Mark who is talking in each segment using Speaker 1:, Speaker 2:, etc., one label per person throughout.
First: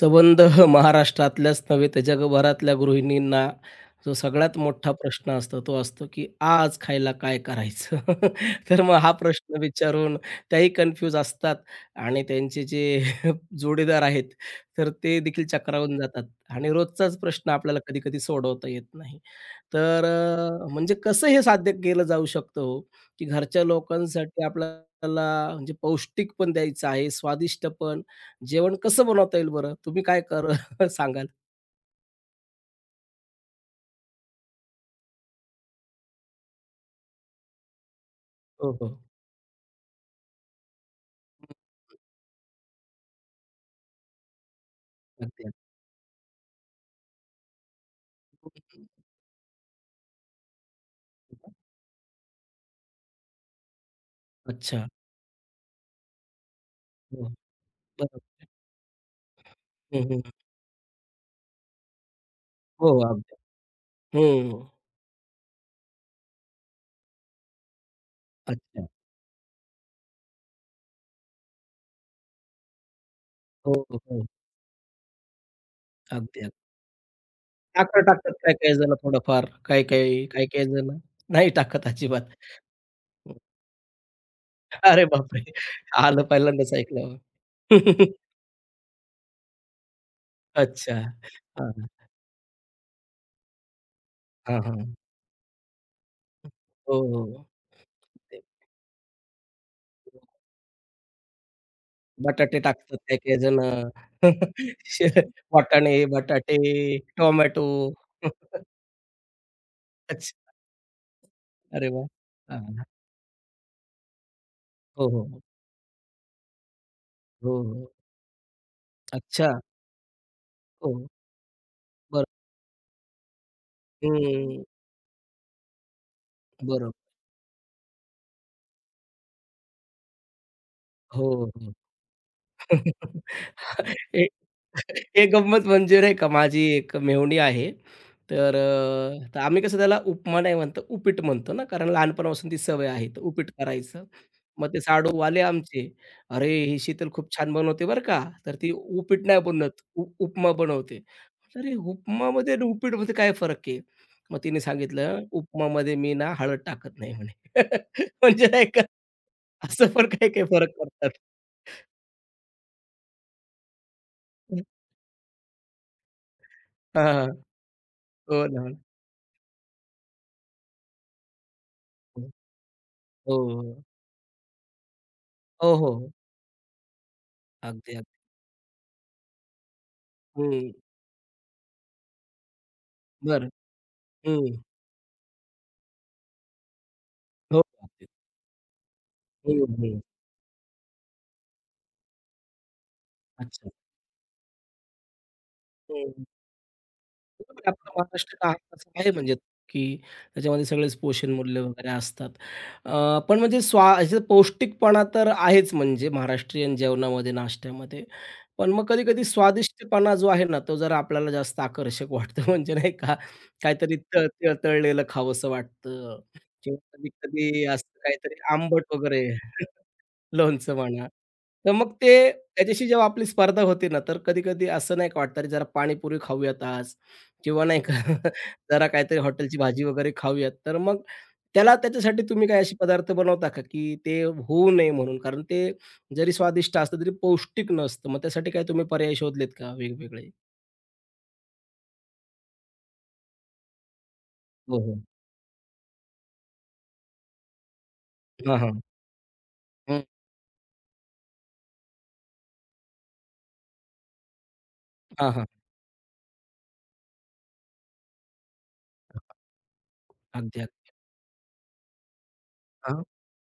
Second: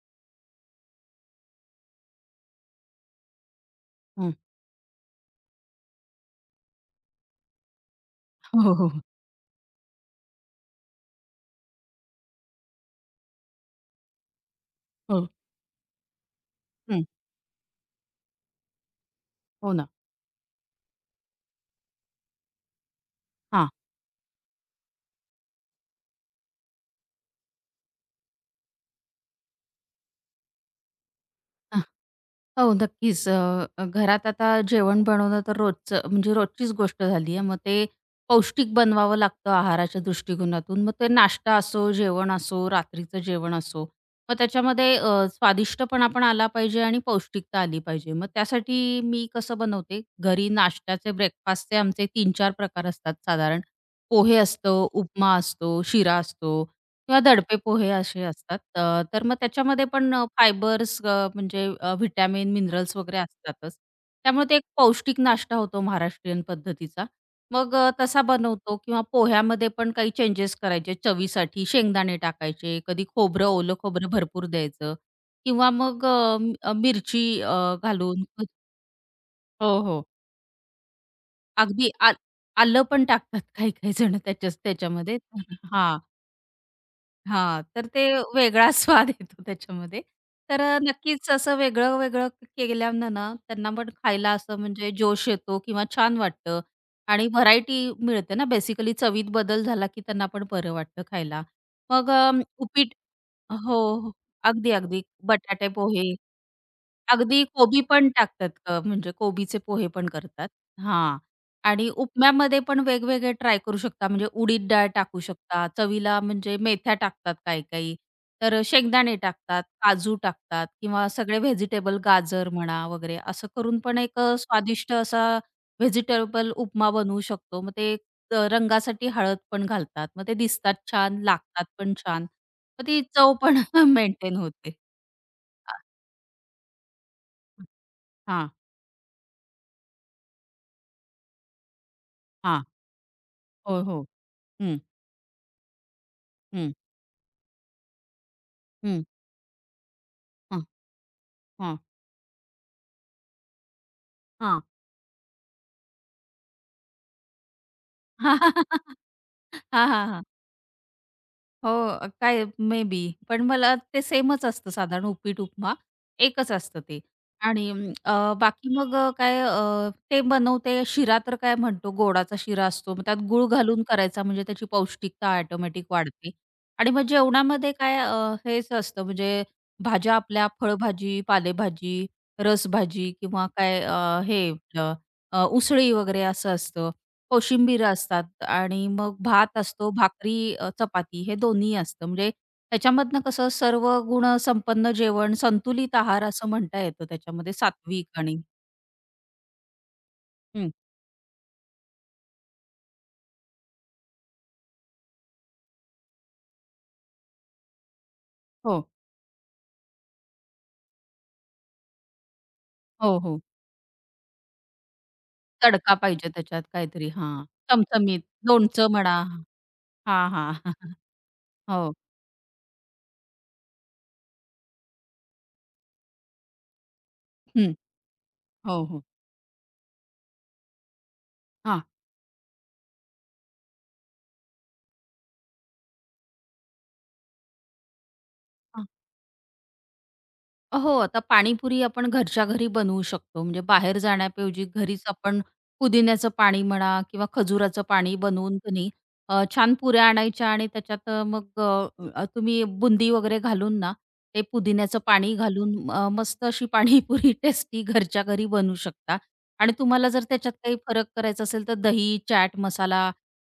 Speaker 1: संबंध महाराष्ट्रातल्याच नव्हे तर जगभरातल्या गृहिणींना जो
Speaker 2: हं.
Speaker 1: सगळ्यात मोठा प्रश्न असतो तो असतो, की आज खायला काय करायचं?
Speaker 2: हो, हो,
Speaker 1: तर मग
Speaker 2: हो.
Speaker 1: हा प्रश्न विचारून त्याही कन्फ्यूज असतात आणि त्यांचे जे जोडीदार आहेत, तर ते
Speaker 2: हो.
Speaker 1: देखील चक्रावून जातात आणि
Speaker 2: हं.
Speaker 1: रोजचाच प्रश्न आपल्याला कधी-कधी सोडवता येत नाही.
Speaker 2: हो ना.
Speaker 1: तर म्हणजे कसं हे साध्य केलं जाऊ शकतं हो, की घरच्या
Speaker 2: हां.
Speaker 1: लोकांसाठी आपल्याला म्हणजे पौष्टिक पण द्यायचं आहे, स्वादिष्ट पण जेवण कसं बनवता येईल बरं? तुम्ही काय कर सांगाल?
Speaker 2: अ, हो नक्कीच. अ, अ, घरात आता जेवण बनवणं तर रोजचं म्हणजे रोजचीच गोष्ट झाली आहे. मग ते
Speaker 1: हो,
Speaker 2: पौष्टिक
Speaker 1: हो.
Speaker 2: बनवावं लागतं आहाराच्या दृष्टिकोनातून. मग ते नाश्ता असो, जेवण असो, रात्रीचं जेवण असो. मग त्याच्यामध्ये
Speaker 1: अगदी,
Speaker 2: स्वादिष्टपणा पण आला पाहिजे आणि पौष्टिकता आली पाहिजे. मग
Speaker 1: अगदी.
Speaker 2: त्यासाठी मी कसं बनवते, घरी नाश्त्याचे ब्रेकफास्टचे आमचे 3-4 प्रकार असतात साधारण. पोहे असतो,
Speaker 1: अच्छा.
Speaker 2: उपमा असतो, शिरा असतो किंवा
Speaker 1: हो.
Speaker 2: दडपे पोहे असे
Speaker 1: बरोबर.
Speaker 2: असतात. तर मग त्याच्यामध्ये
Speaker 1: हं,
Speaker 2: पण
Speaker 1: हं.
Speaker 2: फायबर्स म्हणजे व्हिटॅमिन,
Speaker 1: हो,
Speaker 2: मिनरल्स वगैरे
Speaker 1: अगदी.
Speaker 2: असतातच. त्यामुळे ते एक
Speaker 1: हं.
Speaker 2: पौष्टिक नाश्ता होतो महाराष्ट्रीयन पद्धतीचा. मग तसा बनवतो
Speaker 1: अच्छा.
Speaker 2: किंवा पोह्यामध्ये पण काही चेंजेस करायचे चवीसाठी. शेंगदाणे टाकायचे, कधी खोबरं,
Speaker 1: हो,
Speaker 2: ओलं
Speaker 1: हो,
Speaker 2: खोबरं
Speaker 1: हो.
Speaker 2: भरपूर द्यायचं किंवा मग
Speaker 1: अगदी, अगदी.
Speaker 2: मिरची
Speaker 1: साखर
Speaker 2: घालून
Speaker 1: टाकतात काही-काही जण थोडंफार,
Speaker 2: हो, हो.
Speaker 1: काही-काही, काही-काही जण नाही टाकत
Speaker 2: अगदी आल
Speaker 1: अजिबात.
Speaker 2: आलं पण टाकतात काही-काही जण
Speaker 1: अरे
Speaker 2: त्याच्यामध्ये.
Speaker 1: बापरे!
Speaker 2: हां.
Speaker 1: आलं पहिल्यांदाच ऐकलं.
Speaker 2: हां, तर ते वेगळा स्वाद येतो त्याच्यामध्ये. तर
Speaker 1: अच्छा.
Speaker 2: नक्कीच असं
Speaker 1: हां, हां,
Speaker 2: वेगळं-वेगळं केल्यानं ना, त्यांना पण खायला असं
Speaker 1: हां,
Speaker 2: म्हणजे जोश येतो किंवा छान वाटतं
Speaker 1: हो,
Speaker 2: आणि
Speaker 1: हो.
Speaker 2: व्हरायटी मिळते ना, बेसिकली चवीत बदल झाला की त्यांना पण बरं वाटतं खायला. मग अ,
Speaker 1: बटाटे
Speaker 2: उपीट
Speaker 1: टाकतात काही-काही
Speaker 2: हो,
Speaker 1: जणं.
Speaker 2: हो. अगदी, अगदी.
Speaker 1: शे
Speaker 2: बटाटे
Speaker 1: वाटाणे,
Speaker 2: पोहे
Speaker 1: बटाटे,
Speaker 2: अगदी
Speaker 1: टोमॅटो.
Speaker 2: कोबी पण टाकतात, म्हणजे कोबीचे पोहे पण करतात.
Speaker 1: अच्छा.
Speaker 2: हां.
Speaker 1: अरे
Speaker 2: आणि
Speaker 1: वाह!
Speaker 2: उपम्यामध्ये
Speaker 1: हां,
Speaker 2: पण
Speaker 1: हां.
Speaker 2: वेगवेगळे ट्राय करू शकता. म्हणजे उडीद डाळ
Speaker 1: हो,
Speaker 2: टाकू
Speaker 1: हो.
Speaker 2: शकता. चवीला म्हणजे मेथ्या टाकतात
Speaker 1: हो, हो.
Speaker 2: काही-काही. तर शेंगदाणे
Speaker 1: अच्छा.
Speaker 2: टाकतात, काजू टाकतात
Speaker 1: हो.
Speaker 2: किंवा सगळे व्हेजिटेबल
Speaker 1: बरं.
Speaker 2: गाजर म्हणा वगैरे असं करून पण एक
Speaker 1: हं.
Speaker 2: स्वादिष्ट असा व्हेजिटेबल उपमा
Speaker 1: बरोबर.
Speaker 2: बनवू शकतो. मग ते रंगासाठी हळद पण घालतात. मग ते दिसतात छान,
Speaker 1: हो,
Speaker 2: लागतात
Speaker 1: हो.
Speaker 2: पण छान. मग ती चव पण
Speaker 1: एक
Speaker 2: मेंटेन होते.
Speaker 1: एक गंमत
Speaker 2: आ
Speaker 1: म्हणजे नाही का माझी एक मेहुणी आहे.
Speaker 2: हां,
Speaker 1: तर आम्ही कसं त्याला उपमा नाही म्हणतो, उपीट म्हणतो ना, कारण लहानपणापासून ती
Speaker 2: हां.
Speaker 1: सवय आहे. तर उपीट
Speaker 2: हो,
Speaker 1: करायचं.
Speaker 2: हो.
Speaker 1: मग
Speaker 2: हं,
Speaker 1: ते साडूवाले आमचे, "अरे,
Speaker 2: हं,
Speaker 1: ही शीतल खूप छान बनवते बरं का. तर ती
Speaker 2: हं.
Speaker 1: उपीट नाही बनवत, उपमा
Speaker 2: हां,
Speaker 1: बनवते." म्हटलं, "अरे,
Speaker 2: हां,
Speaker 1: उपमामध्ये आणि उपीटमध्ये काय फरक आहे?" मग तिने
Speaker 2: हां.
Speaker 1: सांगितलं, "उपमामध्ये मी ना हळद टाकत नाही" म्हणे. म्हणजे नाही का
Speaker 2: हां,
Speaker 1: असं
Speaker 2: हां,
Speaker 1: पण
Speaker 2: हां.
Speaker 1: काही काही फरक पडतात.
Speaker 2: हो, काय मे बी. पण मला ते सेमच असतं साधारण उपीट-उपमा एकच असतं ते.
Speaker 1: हां.
Speaker 2: आणि
Speaker 1: हो ना, हो
Speaker 2: बाकी मग अ, काय अ, ते बनवते. शिरा तर काय म्हणतो
Speaker 1: ना.
Speaker 2: गोडाचा शिरा असतो. मग त्यात
Speaker 1: हो,
Speaker 2: गूळ घालून
Speaker 1: हो.
Speaker 2: करायचा म्हणजे त्याची पौष्टिकता
Speaker 1: हो,
Speaker 2: ऑटोमॅटिक
Speaker 1: हो.
Speaker 2: वाढते. आणि मग जेवणामध्ये
Speaker 1: अगदी, अगदी.
Speaker 2: हेच असतं म्हणजे भाज्या आपल्या
Speaker 1: हं.
Speaker 2: फळभाजी, पालेभाजी, रसभाजी किंवा
Speaker 1: बरं.
Speaker 2: हे
Speaker 1: हं.
Speaker 2: आपलं उसळी वगैरे असं असतं.
Speaker 1: हो.
Speaker 2: कोशिंबीर
Speaker 1: अगदी.
Speaker 2: असतात आणि मग भात
Speaker 1: हं,
Speaker 2: असतो,
Speaker 1: हं.
Speaker 2: भाकरी, चपाती हे दोन्ही असतं. म्हणजे त्याच्यामधनं कसं
Speaker 1: अच्छा.
Speaker 2: सर्व गुण संपन्न जेवण, संतुलित
Speaker 1: हं.
Speaker 2: आहार असं म्हणता येतं त्याच्यामध्ये
Speaker 1: बरोबर आहे. आपला
Speaker 2: सात्विक
Speaker 1: महाराष्ट्र
Speaker 2: आणि
Speaker 1: का असा आहे म्हणजे की त्याच्यामध्ये
Speaker 2: हं.
Speaker 1: सगळेच पोषण मूल्य वगैरे असतात. पण म्हणजे स्वा ह्याच्यात पौष्टिकपणा तर आहेच म्हणजे महाराष्ट्रीयन जेवणामध्ये, नाश्त्यामध्ये. पण
Speaker 2: हो.
Speaker 1: मग कधी-कधी स्वादिष्टपणा जो आहे ना, तो जरा आपल्याला जास्त आकर्षक वाटतो. म्हणजे नाही का,
Speaker 2: हो, हो.
Speaker 1: काहीतरी त त तळलेलं खावंसं
Speaker 2: तडका
Speaker 1: वाटतं
Speaker 2: पाहिजे त्याच्यात
Speaker 1: किंवा
Speaker 2: काहीतरी हां.
Speaker 1: कधी-कधी असं
Speaker 2: चमचमीत,
Speaker 1: काहीतरी आंबट
Speaker 2: लोणचं म्हणा.
Speaker 1: वगैरे.
Speaker 2: हां, हां.
Speaker 1: लोणचं म्हणा. तर
Speaker 2: हो.
Speaker 1: मग ते त्याच्याशी जेव्हा आपली स्पर्धा होते ना, तर कधी-कधी असं नाही का वाटतं, "अरे जरा पाणीपुरी खाऊयात आज" किंवा
Speaker 2: हं.
Speaker 1: नाही का
Speaker 2: हो,
Speaker 1: जरा
Speaker 2: हो.
Speaker 1: काहीतरी हॉटेलची भाजी वगैरे खाऊयात. तर मग
Speaker 2: हां.
Speaker 1: त्याच्यासाठी तुम्ही काही असे पदार्थ बनवता का, की ते होऊ नये म्हणून? कारण ते जरी स्वादिष्ट असलं तरी पौष्टिक नसतं. मग त्यासाठी काही तुम्ही पर्याय शोधलेत का वेगवेगळे?
Speaker 2: हो, आता पाणीपुरी आपण घरच्या घरी बनवू शकतो. म्हणजे बाहेर जाण्याऐवजी
Speaker 1: हो, हो.
Speaker 2: घरीच आपण पुदिन्याचं पाणी म्हणा किंवा खजुराचं पाणी बनवून
Speaker 1: हां,
Speaker 2: की
Speaker 1: हां.
Speaker 2: नाही, छान
Speaker 1: हं.
Speaker 2: पुऱ्या आणायच्या आणि त्याच्यात तुम्ही बुंदी वगैरे घालून ना, ते पुदिन्याचं
Speaker 1: हां,
Speaker 2: पाणी
Speaker 1: हां.
Speaker 2: घालून मस्त अशी पाणीपुरी टेस्टी घरच्या घरी बनवू शकता. आणि तुम्हाला जर त्याच्यात
Speaker 1: अगदी,
Speaker 2: काही
Speaker 1: अगदी.
Speaker 2: फरक करायचा असेल तर दही, चाट
Speaker 1: हां.
Speaker 2: मसाला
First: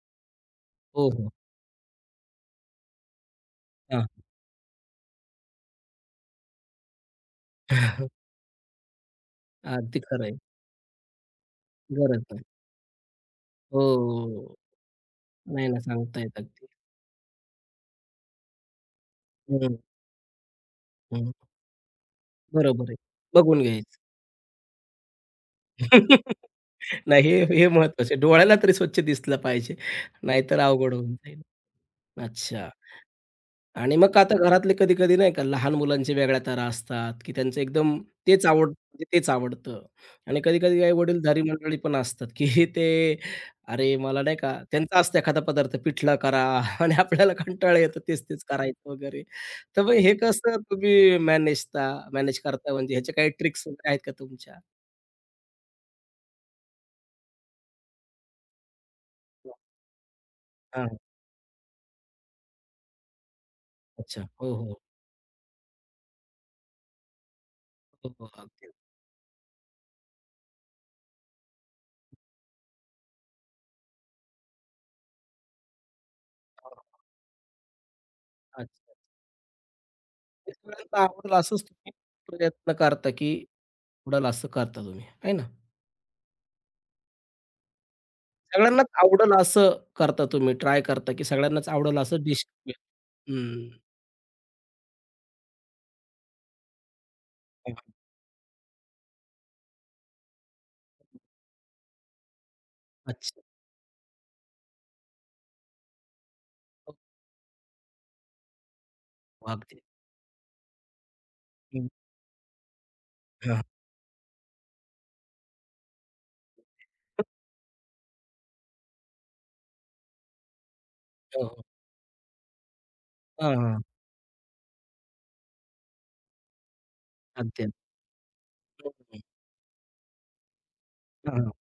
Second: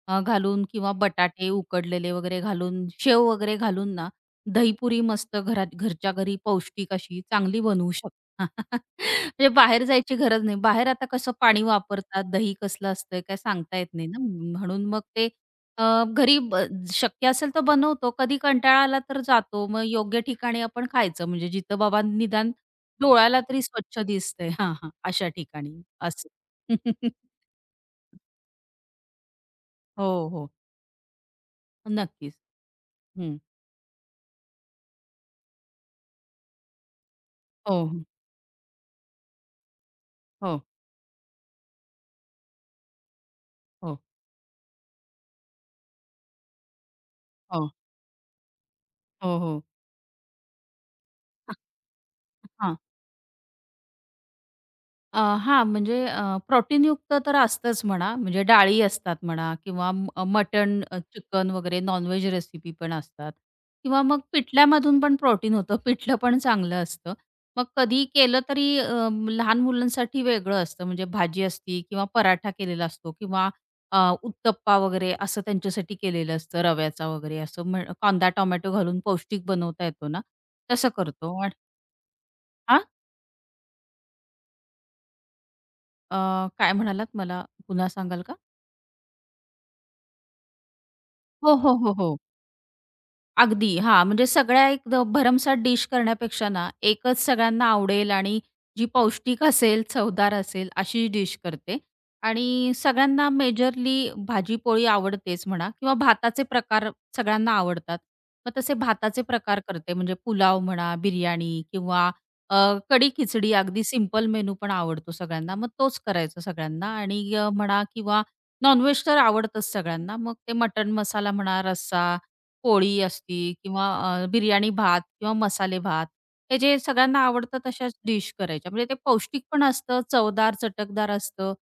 Speaker 2: घालून किंवा
Speaker 1: हो, हो.
Speaker 2: बटाटे उकडलेले वगैरे घालून, शेव वगैरे घालून
Speaker 1: हां.
Speaker 2: ना, दहीपुरी मस्त घरात घरच्या घरी पौष्टिक अशी चांगली बनवू शकता. म्हणजे बाहेर
Speaker 1: अगदी
Speaker 2: जायची
Speaker 1: खरं आहे.
Speaker 2: गरज नाही. बाहेर आता कसं पाणी
Speaker 1: गरज
Speaker 2: वापरतात,
Speaker 1: नाही.
Speaker 2: दही कसलं असतं काय सांगता येत नाही ना.
Speaker 1: हो.
Speaker 2: म्हणून मग ते
Speaker 1: नाही ना,
Speaker 2: अ,
Speaker 1: सांगता येत
Speaker 2: घरी ब
Speaker 1: अगदी.
Speaker 2: शक्य असेल तर बनवतो. कधी कंटाळा आला तर जातो. मग योग्य ठिकाणी आपण खायचं
Speaker 1: हं,
Speaker 2: म्हणजे जिथं बाबा निदान
Speaker 1: बरोबर आहे.
Speaker 2: डोळ्याला
Speaker 1: बघून
Speaker 2: तरी
Speaker 1: घ्यायचं.
Speaker 2: स्वच्छ दिसतंय. हां, हां. अशा ठिकाणी असं.
Speaker 1: नाही हे हे महत्वाचं आहे. डोळ्याला तरी स्वच्छ दिसलं पाहिजे.
Speaker 2: हो, हो.
Speaker 1: नाहीतर अवघड होऊन जाईल.
Speaker 2: नक्कीच.
Speaker 1: अच्छा.
Speaker 2: हं.
Speaker 1: आणि मग आता घरातले कधी-कधी नाही का लहान मुलांचे वेगळ्या तारा असतात, की त्यांचं
Speaker 2: हो,
Speaker 1: एकदम
Speaker 2: हो.
Speaker 1: तेच आवड म्हणजे तेच आवडतं आणि
Speaker 2: हो,
Speaker 1: कधी-कधी काही वडीलधारी मंडळी पण असतात, की ते अरे
Speaker 2: हो.
Speaker 1: मला नाही का त्यांचा असतं एखादा पदार्थ पिठला करा आणि आपल्याला कंटाळा येतो तेच-तेच करायचं वगैरे.
Speaker 2: हो, हो,
Speaker 1: तर मग हे कसं तुम्ही
Speaker 2: हो.
Speaker 1: मॅनेज करता
Speaker 2: हां.
Speaker 1: म्हणजे ह्याच्या काही ट्रिक्स वगैरे आहेत का तुमच्या?
Speaker 2: अ, हां, म्हणजे अ, प्रोटीनयुक्त तर असतंच म्हणा, म्हणजे डाळी असतात म्हणा किंवा मटण,
Speaker 1: हां,
Speaker 2: चिकन वगैरे नॉन-व्हेज रेसिपी पण असतात किंवा मग
Speaker 1: अच्छा. हो, हो.
Speaker 2: पिठल्यामधून पण प्रोटीन होतं. पिठलं पण चांगलं असतं. मग कधी
Speaker 1: हो, हो.
Speaker 2: केलं
Speaker 1: अगदी.
Speaker 2: तरी लहान मुलांसाठी वेगळं असतं, म्हणजे भाजी असती किंवा पराठा केलेला असतो किंवा उत्तप्पा वगैरे असं त्यांच्यासाठी केलेलं असतं,
Speaker 1: हां,
Speaker 2: रव्याचा वगैरे असं म्हण कांदा, टोमॅटो
Speaker 1: अच्छा.
Speaker 2: घालून पौष्टिक बनवता येतो ना, तसं
Speaker 1: सगळ्यांना
Speaker 2: करतो.
Speaker 1: आवडेल
Speaker 2: आणि
Speaker 1: असंच तुम्ही प्रयत्न
Speaker 2: हां,
Speaker 1: करता, की आवडेल असं करता तुम्ही, आहे ना?
Speaker 2: अ, काय म्हणालात? मला पुन्हा सांगाल का?
Speaker 1: सगळ्यांनाच आवडेल असं करता तुम्ही, ट्राय करता, की
Speaker 2: हो,
Speaker 1: सगळ्यांनाच
Speaker 2: हो, हो,
Speaker 1: आवडेल
Speaker 2: हो.
Speaker 1: असं डिश. हं,
Speaker 2: अगदी. हा, म्हणजे सगळ्या भरमसाठ डिश करण्यापेक्षा ना, एकच सगळ्यांना
Speaker 1: हं.
Speaker 2: आवडेल आणि जी पौष्टिक असेल, चवदार असेल अशी डिश करते आणि सगळ्यांना
Speaker 1: अच्छा.
Speaker 2: मेजरली भाजी-पोळी आवडतेच म्हणा किंवा भाताचे प्रकार
Speaker 1: हो,
Speaker 2: सगळ्यांना आवडतात. मग तसे भाताचे
Speaker 1: हो.
Speaker 2: प्रकार
Speaker 1: अगदी.
Speaker 2: करते म्हणजे पुलाव म्हणा, बिर्याणी
Speaker 1: हं,
Speaker 2: किंवा अ, कढी-खिचडी
Speaker 1: हां.
Speaker 2: अगदी सिंपल मेनू पण आवडतो सगळ्यांना. मग तोच करायचा सगळ्यांना आणि म्हणा किंवा नॉन तर आवडतंच सगळ्यांना. मग ते मटण मसाला
Speaker 1: हो, हो.
Speaker 2: म्हणा, रस्सा पोळी असती
Speaker 1: हां, हां.
Speaker 2: किंवा बिर्याणी भात किंवा मसाले भात, हे जे सगळ्यांना आवडतात
Speaker 1: अगदी.
Speaker 2: तशाच डिश करायच्या. म्हणजे
Speaker 1: हं,
Speaker 2: ते
Speaker 1: हं.
Speaker 2: पौष्टिक पण असतं, चवदार, चटकदार
Speaker 1: हां, हां.
Speaker 2: असतं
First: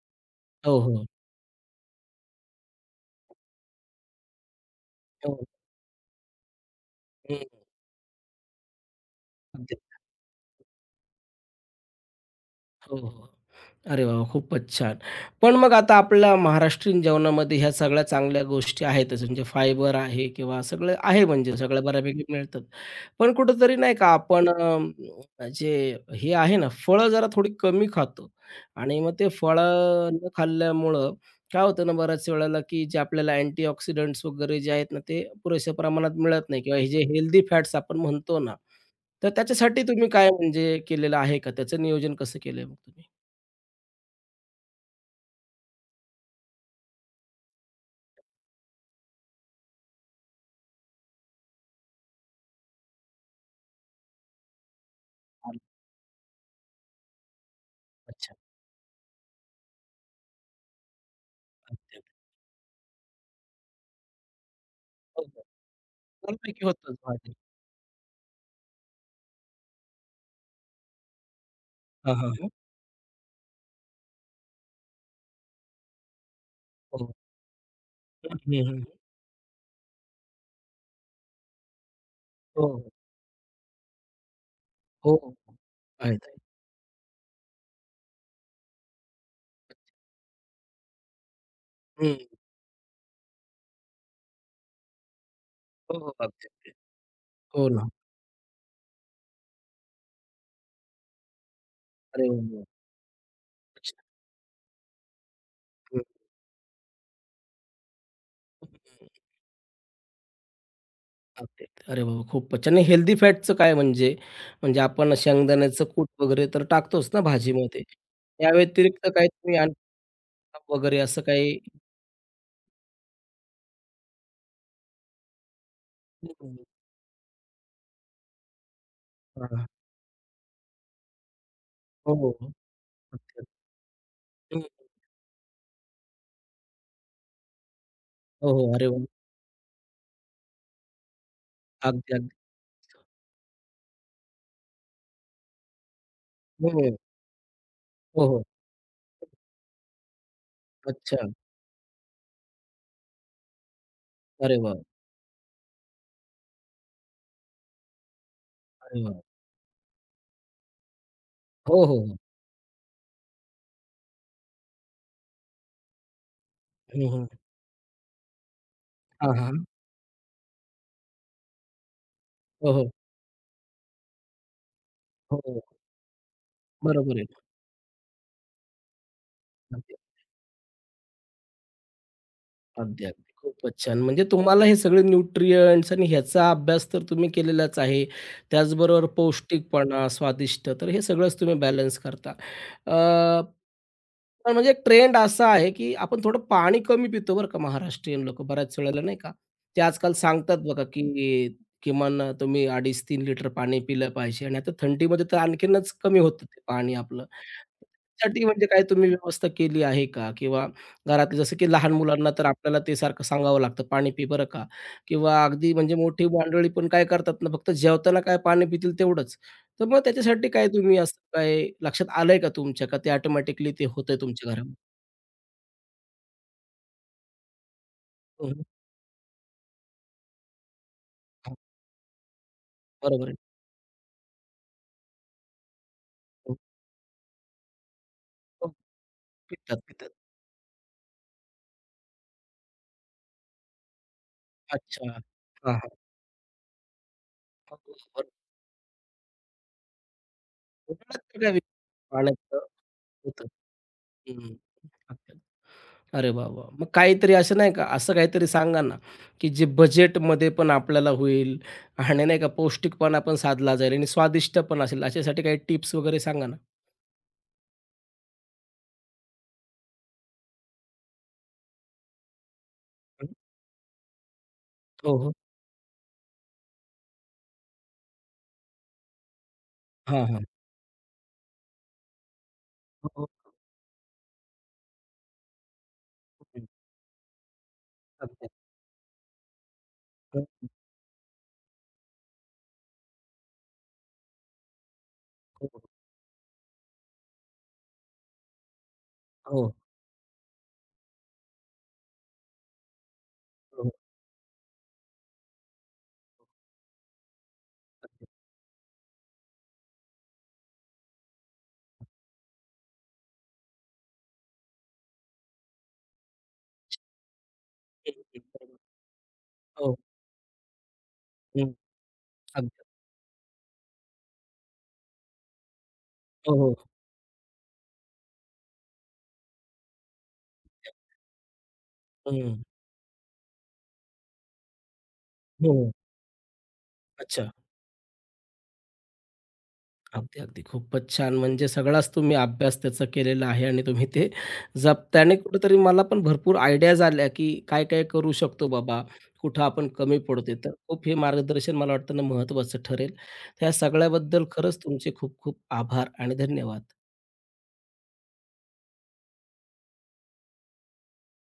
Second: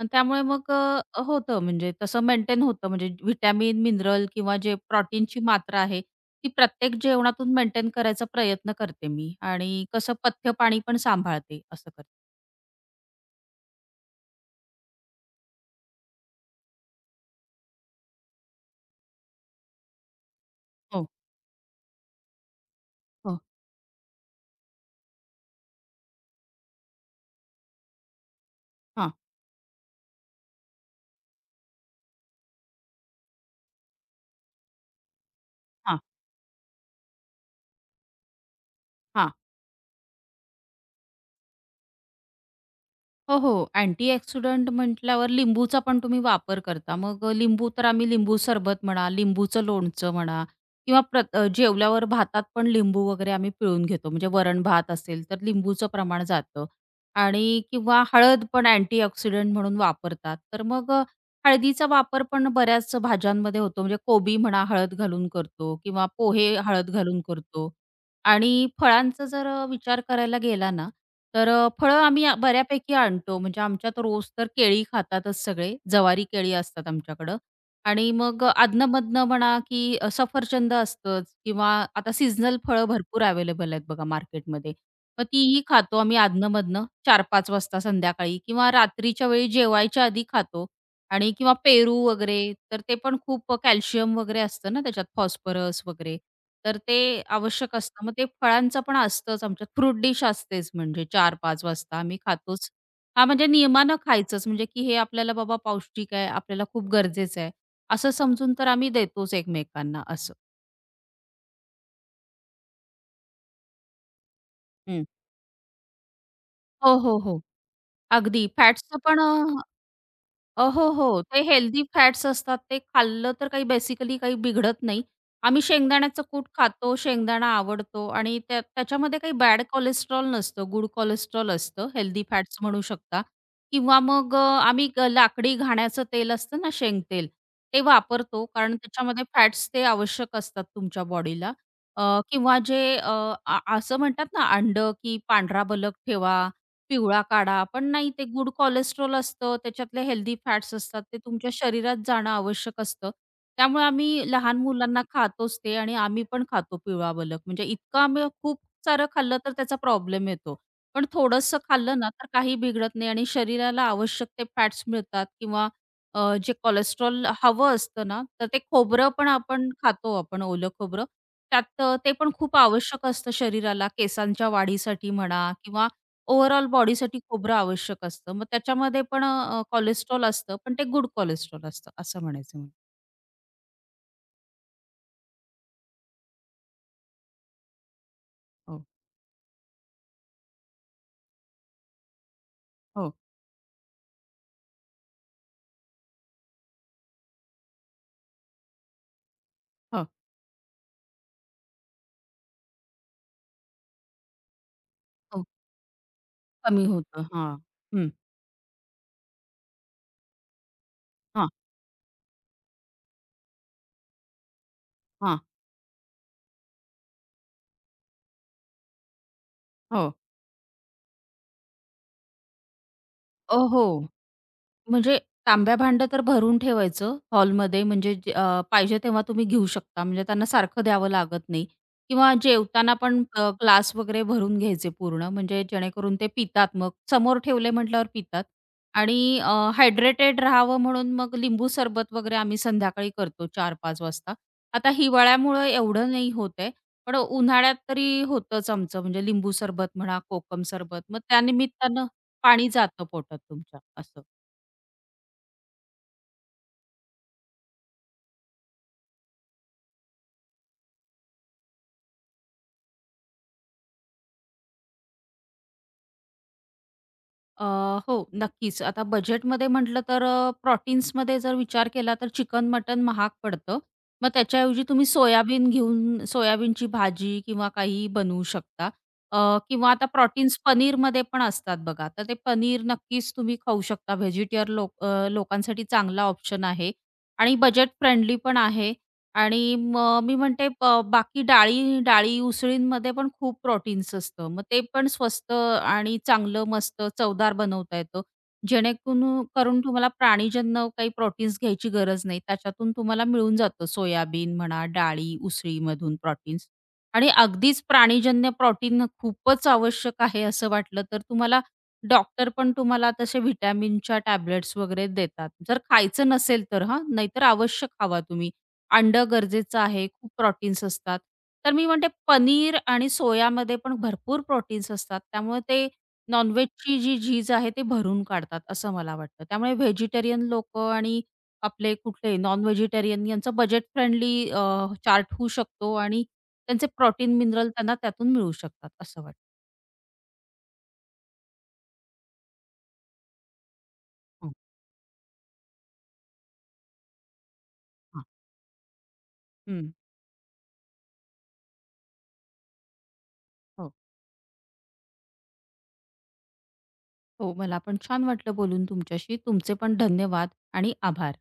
Speaker 2: आणि त्यामुळे मग
Speaker 1: हो, हो.
Speaker 2: होतं म्हणजे तसं मेंटेन होतं. म्हणजे व्हिटॅमिन, मिनरल किंवा जे प्रोटीनची
Speaker 1: हो.
Speaker 2: मात्रा आहे, ती प्रत्येक
Speaker 1: हं.
Speaker 2: जेवणातून मेंटेन करायचा प्रयत्न करते मी
Speaker 1: अगदी.
Speaker 2: आणि कसं पथ्य पाणी पण सांभाळते, असं करते.
Speaker 1: हो, हो. अरे वाह! खूपच छान. पण मग आता आपल्या महाराष्ट्रीयन जेवणामध्ये ह्या सगळ्या चांगल्या गोष्टी आहेतच म्हणजे फायबर आहे किंवा सगळं
Speaker 2: हो,
Speaker 1: आहे म्हणजे सगळं बऱ्यापैकी मिळतात. पण
Speaker 2: हो.
Speaker 1: कुठेतरी नाही का आपण जे हे आहे ना फळं जरा थोडी कमी खातो आणि
Speaker 2: हां,
Speaker 1: मग ते फळं न खाल्ल्यामुळं काय होतं ना बऱ्याच वेळेला, की जे आपल्याला अँटीऑक्सिडंट्स वगैरे जे आहेत ना, ते पुरेशा
Speaker 2: हां,
Speaker 1: प्रमाणात मिळत नाही किंवा हे जे हेल्दी फॅट्स आपण म्हणतो ना, तर
Speaker 2: हां.
Speaker 1: त्याच्यासाठी तुम्ही काय म्हणजे केलेलं आहे का? त्याचं नियोजन कसं केलंय मग तुम्ही?
Speaker 2: हो, हो. अँटी-ऑक्सिडंट म्हटल्यावर लिंबूचा पण तुम्ही वापर करता. मग लिंबू तर आम्ही लिंबू सरबत म्हणा, लिंबूचं लोणचं म्हणा किंवा जेवल्यावर भातात पण लिंबू वगैरे आम्ही पिळून घेतो. म्हणजे वरण-भात असेल तर
Speaker 1: आणि
Speaker 2: लिंबूचं प्रमाण जातं आणि किंवा
Speaker 1: अच्छा.
Speaker 2: हळद पण अँटी-ऑक्सिडंट म्हणून वापरतात. तर मग हळदीचा
Speaker 1: अत्यंत.
Speaker 2: वापर पण बऱ्याच भाज्यांमध्ये होतो. म्हणजे कोबी म्हणा हळद
Speaker 1: हो,
Speaker 2: घालून
Speaker 1: हो.
Speaker 2: करतो किंवा पोहे
Speaker 1: बऱ्यापैकी
Speaker 2: हळद
Speaker 1: होतंच
Speaker 2: घालून
Speaker 1: भारी.
Speaker 2: करतो आणि फळांचा जर विचार करायला गेला ना, तर फळं
Speaker 1: हां,
Speaker 2: आम्ही
Speaker 1: हां.
Speaker 2: आ
Speaker 1: हं.
Speaker 2: बऱ्यापैकी आणतो. म्हणजे आमच्यात रोज तर केळी खातातच सगळे. ज्वारी केळी असतात
Speaker 1: हो.
Speaker 2: आमच्याकडं आणि
Speaker 1: हं,
Speaker 2: मग
Speaker 1: हं, हं.
Speaker 2: अधनं-मधनं म्हणा, की सफरचंद असतंच किंवा आता सीझनल
Speaker 1: हो,
Speaker 2: फळं
Speaker 1: हो.
Speaker 2: भरपूर अवेलेबल आहेत बघा मार्केटमध्ये.
Speaker 1: हो,
Speaker 2: मग
Speaker 1: हो.
Speaker 2: तीही खातो आम्ही
Speaker 1: आहेत, आहेत.
Speaker 2: अधनं-मधनं 4 वाजता संध्याकाळी किंवा रात्रीच्या वेळी जेवायच्या आधी खातो. आणि किंवा पेरू
Speaker 1: हं.
Speaker 2: वगैरे, तर ते पण खूप कॅल्शियम वगैरे असतं ना त्याच्यात, फॉस्फरस
Speaker 1: हो, हो.
Speaker 2: वगैरे,
Speaker 1: अगदी, अगदी.
Speaker 2: तर ते
Speaker 1: हो
Speaker 2: आवश्यक
Speaker 1: ना.
Speaker 2: असतं. मग ते फळांचं पण असतंच आमच्यात. फ्रूट डिश असतेच म्हणजे 4-5 वाजता आम्ही
Speaker 1: अरे वाह! वाह!
Speaker 2: खातोच. हां, म्हणजे नियमानं
Speaker 1: अच्छा.
Speaker 2: खायचंच म्हणजे की हे आपल्याला बाबा
Speaker 1: हं.
Speaker 2: पौष्टिक आहे, आपल्याला खूप गरजेचं आहे, असं समजून तर आम्ही देतोच एकमेकांना असं.
Speaker 1: अगदी, अरे वाह! खूपच छान. आणि हेल्दी फॅटचं काय म्हणजे? म्हणजे
Speaker 2: हं.
Speaker 1: आपण शेंगदाण्याचं कूट वगैरे तर
Speaker 2: हो,
Speaker 1: टाकतोच
Speaker 2: हो,
Speaker 1: ना
Speaker 2: हो.
Speaker 1: भाजीमध्ये.
Speaker 2: अगदी
Speaker 1: या
Speaker 2: फॅट्सचं
Speaker 1: व्यतिरिक्त
Speaker 2: पण अ
Speaker 1: काही तुम्ही अन्न
Speaker 2: अहो, हो,
Speaker 1: वगैरे असं
Speaker 2: हो. ते
Speaker 1: काही?
Speaker 2: हेल्दी फॅट्स असतात ते खाल्लं तर काही बेसिकली काही बिघडत नाही. आम्ही शेंगदाण्याचं
Speaker 1: हं,
Speaker 2: कूट
Speaker 1: हं.
Speaker 2: खातो, शेंगदाणा आवडतो आणि त्याच्यामध्ये काही बॅड
Speaker 1: हां.
Speaker 2: कोलेस्ट्रॉल नसतं, गुड कोलेस्ट्रॉल असतं,
Speaker 1: हो,
Speaker 2: हेल्दी
Speaker 1: हो. हो.
Speaker 2: फॅट्स म्हणू शकता
Speaker 1: अगदी.
Speaker 2: किंवा मग अ,
Speaker 1: हं.
Speaker 2: आम्ही ग लाकडी घाण्याचं तेल असतं ना शेंगतेल, ते वापरतो
Speaker 1: हो, हो.
Speaker 2: कारण
Speaker 1: अरे वाह!
Speaker 2: त्याच्यामध्ये फॅट्स ते आवश्यक असतात तुमच्या बॉडीला. अ,
Speaker 1: अगदी, अगदी.
Speaker 2: किंवा जे अ, आ असं म्हणतात ना अंडं, की पांढरा बलक ठेवा,
Speaker 1: हो, हो.
Speaker 2: पिवळा काढा, पण नाही ते
Speaker 1: हो, हो.
Speaker 2: गुड कोलेस्ट्रॉल असतं, त्याच्यातले हेल्दी फॅट्स असतात, ते
Speaker 1: अच्छा.
Speaker 2: तुमच्या शरीरात जाणं आवश्यक असतं. त्यामुळे आम्ही
Speaker 1: अरे
Speaker 2: लहान
Speaker 1: वाह!
Speaker 2: मुलांना खातोच ते आणि आम्ही पण खातो पिवळा बलक. म्हणजे इतकं आम्ही खूप
Speaker 1: अरे
Speaker 2: सारं
Speaker 1: वाह!
Speaker 2: खाल्लं तर त्याचा प्रॉब्लेम येतो. पण थोडंसं
Speaker 1: हो, हो,
Speaker 2: खाल्लं ना,
Speaker 1: हो.
Speaker 2: तर काही बिघडत नाही आणि शरीराला आवश्यक ते फॅट्स मिळतात किंवा जे
Speaker 1: हं, हं.
Speaker 2: कोलेस्ट्रॉल हवं असतं ना, तर ते खोबरं पण
Speaker 1: हां, हां.
Speaker 2: आपण खातो आपण ओलं खोबरं. त्यात ते पण खूप
Speaker 1: हो, हो.
Speaker 2: आवश्यक असतं शरीराला, केसांच्या वाढीसाठी म्हणा
Speaker 1: हो,
Speaker 2: किंवा ओव्हरऑल बॉडीसाठी
Speaker 1: बरोबर
Speaker 2: खोबरं आवश्यक असतं. मग त्याच्यामध्ये पण
Speaker 1: आहे.
Speaker 2: कोलेस्ट्रॉल असतं, पण ते गुड कोलेस्ट्रॉल असतं असं म्हणायचं मला.
Speaker 1: अगदी, अगदी. खूपच छान. म्हणजे तुम्हाला हे सगळे न्यूट्रियंट्स आणि ह्याचा अभ्यास तर तुम्ही केलेलाच आहे.
Speaker 2: हो,
Speaker 1: त्याचबरोबर पौष्टिकपणा, स्वादिष्ट तर हे सगळंच तुम्ही बॅलन्स करता.
Speaker 2: हो,
Speaker 1: अ, पण म्हणजे एक ट्रेंड असा आहे, की आपण थोडं पाणी कमी पितो बरं का महाराष्ट्रीयन लोकं बऱ्याच वेळेला नाही का. ते
Speaker 2: हो.
Speaker 1: आजकाल सांगतात बघा, की किमान तुम्ही 2.5-3 लिटर पाणी पिलं पाहिजे आणि आता थंडीमध्ये तर
Speaker 2: हो.
Speaker 1: आणखीनच कमी होतं ते
Speaker 2: कमी
Speaker 1: पाणी
Speaker 2: होतं.
Speaker 1: आपलं.
Speaker 2: हां. हं.
Speaker 1: त्यासाठी म्हणजे काय तुम्ही व्यवस्था केली आहे का? किंवा घरातलं
Speaker 2: हां,
Speaker 1: जसं की लहान मुलांना तर आपल्याला ते सारखं सांगावं लागतं, "पाणी पी बरं का?"
Speaker 2: हां.
Speaker 1: किंवा अगदी म्हणजे मोठी मंडळी पण काय करतात ना, फक्त जेवताना काय पाणी पितील तेवढंच. तर मग
Speaker 2: हो.
Speaker 1: त्याच्यासाठी काय तुम्ही असं काय लक्षात आलंय का तुमच्या? का ते ऑटोमॅटिकली
Speaker 2: हो.
Speaker 1: ते होतंय तुमच्या घरामध्ये?
Speaker 2: म्हणजे तांब्या भांडं तर भरून ठेवायचं हॉलमध्ये म्हणजे जे
Speaker 1: हं, हं.
Speaker 2: पाहिजे तेव्हा तुम्ही घेऊ शकता. म्हणजे त्यांना सारखं द्यावं लागत नाही किंवा जेवताना पण
Speaker 1: बरोबर आहे.
Speaker 2: ग्लास वगैरे भरून घ्यायचे पूर्ण म्हणजे जेणेकरून ते
Speaker 1: हो,
Speaker 2: पितात मग. समोर ठेवले म्हटल्यावर पितात
Speaker 1: हो.
Speaker 2: आणि
Speaker 1: पितात, पितात.
Speaker 2: हायड्रेटेड राहावं म्हणून मग लिंबू सरबत वगैरे आम्ही संध्याकाळी करतो 4-5 वाजता. आता
Speaker 1: अच्छा.
Speaker 2: हिवाळ्यामुळं
Speaker 1: हां, हां.
Speaker 2: एवढं नाही होत आहे, पण उन्हाळ्यात तरी होतंच आमचं म्हणजे लिंबू सरबत म्हणा, कोकम सरबत.
Speaker 1: उन्हाळ्यात
Speaker 2: मग
Speaker 1: तर काय
Speaker 2: त्यानिमित्तानं
Speaker 1: विशेष पाण्याचं
Speaker 2: पाणी जातं पोटात
Speaker 1: होतं.
Speaker 2: तुमच्या असं.
Speaker 1: हं, अरे वाह! वाह! मग काहीतरी असं नाही का, असं काहीतरी सांगा ना, की जे बजेटमध्ये पण आपल्याला होईल आणि नाही का पौष्टिकपणा पण साधला जाईल आणि स्वादिष्ट पण असेल, अशासाठी काही टिप्स वगैरे सांगा ना?
Speaker 2: अ, हो, नक्कीच. आता बजेटमध्ये म्हटलं तर प्रोटीन्समध्ये जर विचार केला तर चिकन, मटण
Speaker 1: हं.
Speaker 2: महाग पडतं. मग त्याच्याऐवजी तुम्ही
Speaker 1: हो, हो.
Speaker 2: सोयाबीन घेऊन सोयाबीनची भाजी किंवा काही बनवू शकता. अ, किंवा आता
Speaker 1: हां, हां.
Speaker 2: प्रोटीन्स पनीरमध्ये पण असतात बघा. तर ते पनीर
Speaker 1: हो, हो.
Speaker 2: नक्कीच तुम्ही खाऊ शकता. व्हेजिटेरियन लोकांसाठी चांगला
Speaker 1: हं.
Speaker 2: ऑप्शन आहे आणि बजेट फ्रेंडली
Speaker 1: अगदी.
Speaker 2: पण आहे. आणि मग मी
Speaker 1: हं,
Speaker 2: म्हणते बाकी डाळी डाळी उसळींमध्ये पण खूप प्रोटीन्स असतं. मग ते पण स्वस्त
Speaker 1: हो, हो.
Speaker 2: आणि चांगलं मस्त चवदार बनवता येतं. जेणेकरून
Speaker 1: हो,
Speaker 2: करून तुम्हाला प्राणीजन्य काही प्रोटीन्स घ्यायची गरज नाही. त्याच्यातून तुम्हाला मिळून जातं
Speaker 1: हो.
Speaker 2: सोयाबीन म्हणा, डाळी, उसळीमधून प्रोटीन्स. आणि अगदीच
Speaker 1: अगदी.
Speaker 2: प्राणीजन्य प्रोटीन खूपच आवश्यक आहे असं वाटलं तर तुम्हाला डॉक्टर पण तुम्हाला तसे व्हिटॅमिनच्या टॅबलेट्स वगैरे देतात. जर खायचं नसेल तर हां, नाहीतर अवश्य
Speaker 1: हं,
Speaker 2: खावा
Speaker 1: हं.
Speaker 2: तुम्ही.
Speaker 1: बरोबर.
Speaker 2: अंड गरजेचं
Speaker 1: हो.
Speaker 2: आहे, खूप प्रोटीन्स असतात. तर
Speaker 1: हं.
Speaker 2: मी म्हणते पनीर
Speaker 1: अगदी.
Speaker 2: आणि सोयामध्ये पण भरपूर प्रोटीन्स असतात. त्यामुळे ते
Speaker 1: हो, हो.
Speaker 2: नॉन-व्हेजची जी झीज आहे ते भरून काढतात असं मला वाटतं. त्यामुळे व्हेजिटेरियन लोकं आणि आपले कुठले
Speaker 1: हं.
Speaker 2: नॉन-व्हेजिटेरियन यांचं बजेट फ्रेंडली चार्ट होऊ
Speaker 1: हो, हो.
Speaker 2: शकतो आणि त्यांचे प्रोटीन,
Speaker 1: अच्छा.
Speaker 2: मिनरल त्यांना त्यातून मिळू शकतात असं वाटतं.
Speaker 1: अगदी, अगदी. खूपच छान. म्हणजे सगळाच तुम्ही अभ्यास त्याचा केलेला आहे आणि तुम्ही ते
Speaker 2: हो,
Speaker 1: जपताना कुठेतरी मला पण भरपूर आयडियाज आल्या, की काय-काय
Speaker 2: हां.
Speaker 1: करू शकतो बाबा, कुठं आपण
Speaker 2: हं.
Speaker 1: कमी पडतोय. तर खूप हे मार्गदर्शन मला वाटतं ना महत्त्वाचं ठरेल. ह्या
Speaker 2: हो.
Speaker 1: सगळ्याबद्दल खरंच तुमचे खूप खूप आभार आणि धन्यवाद.
Speaker 2: हो, मला पण छान वाटलं बोलून तुमच्याशी. तुमचे पण धन्यवाद आणि आभार.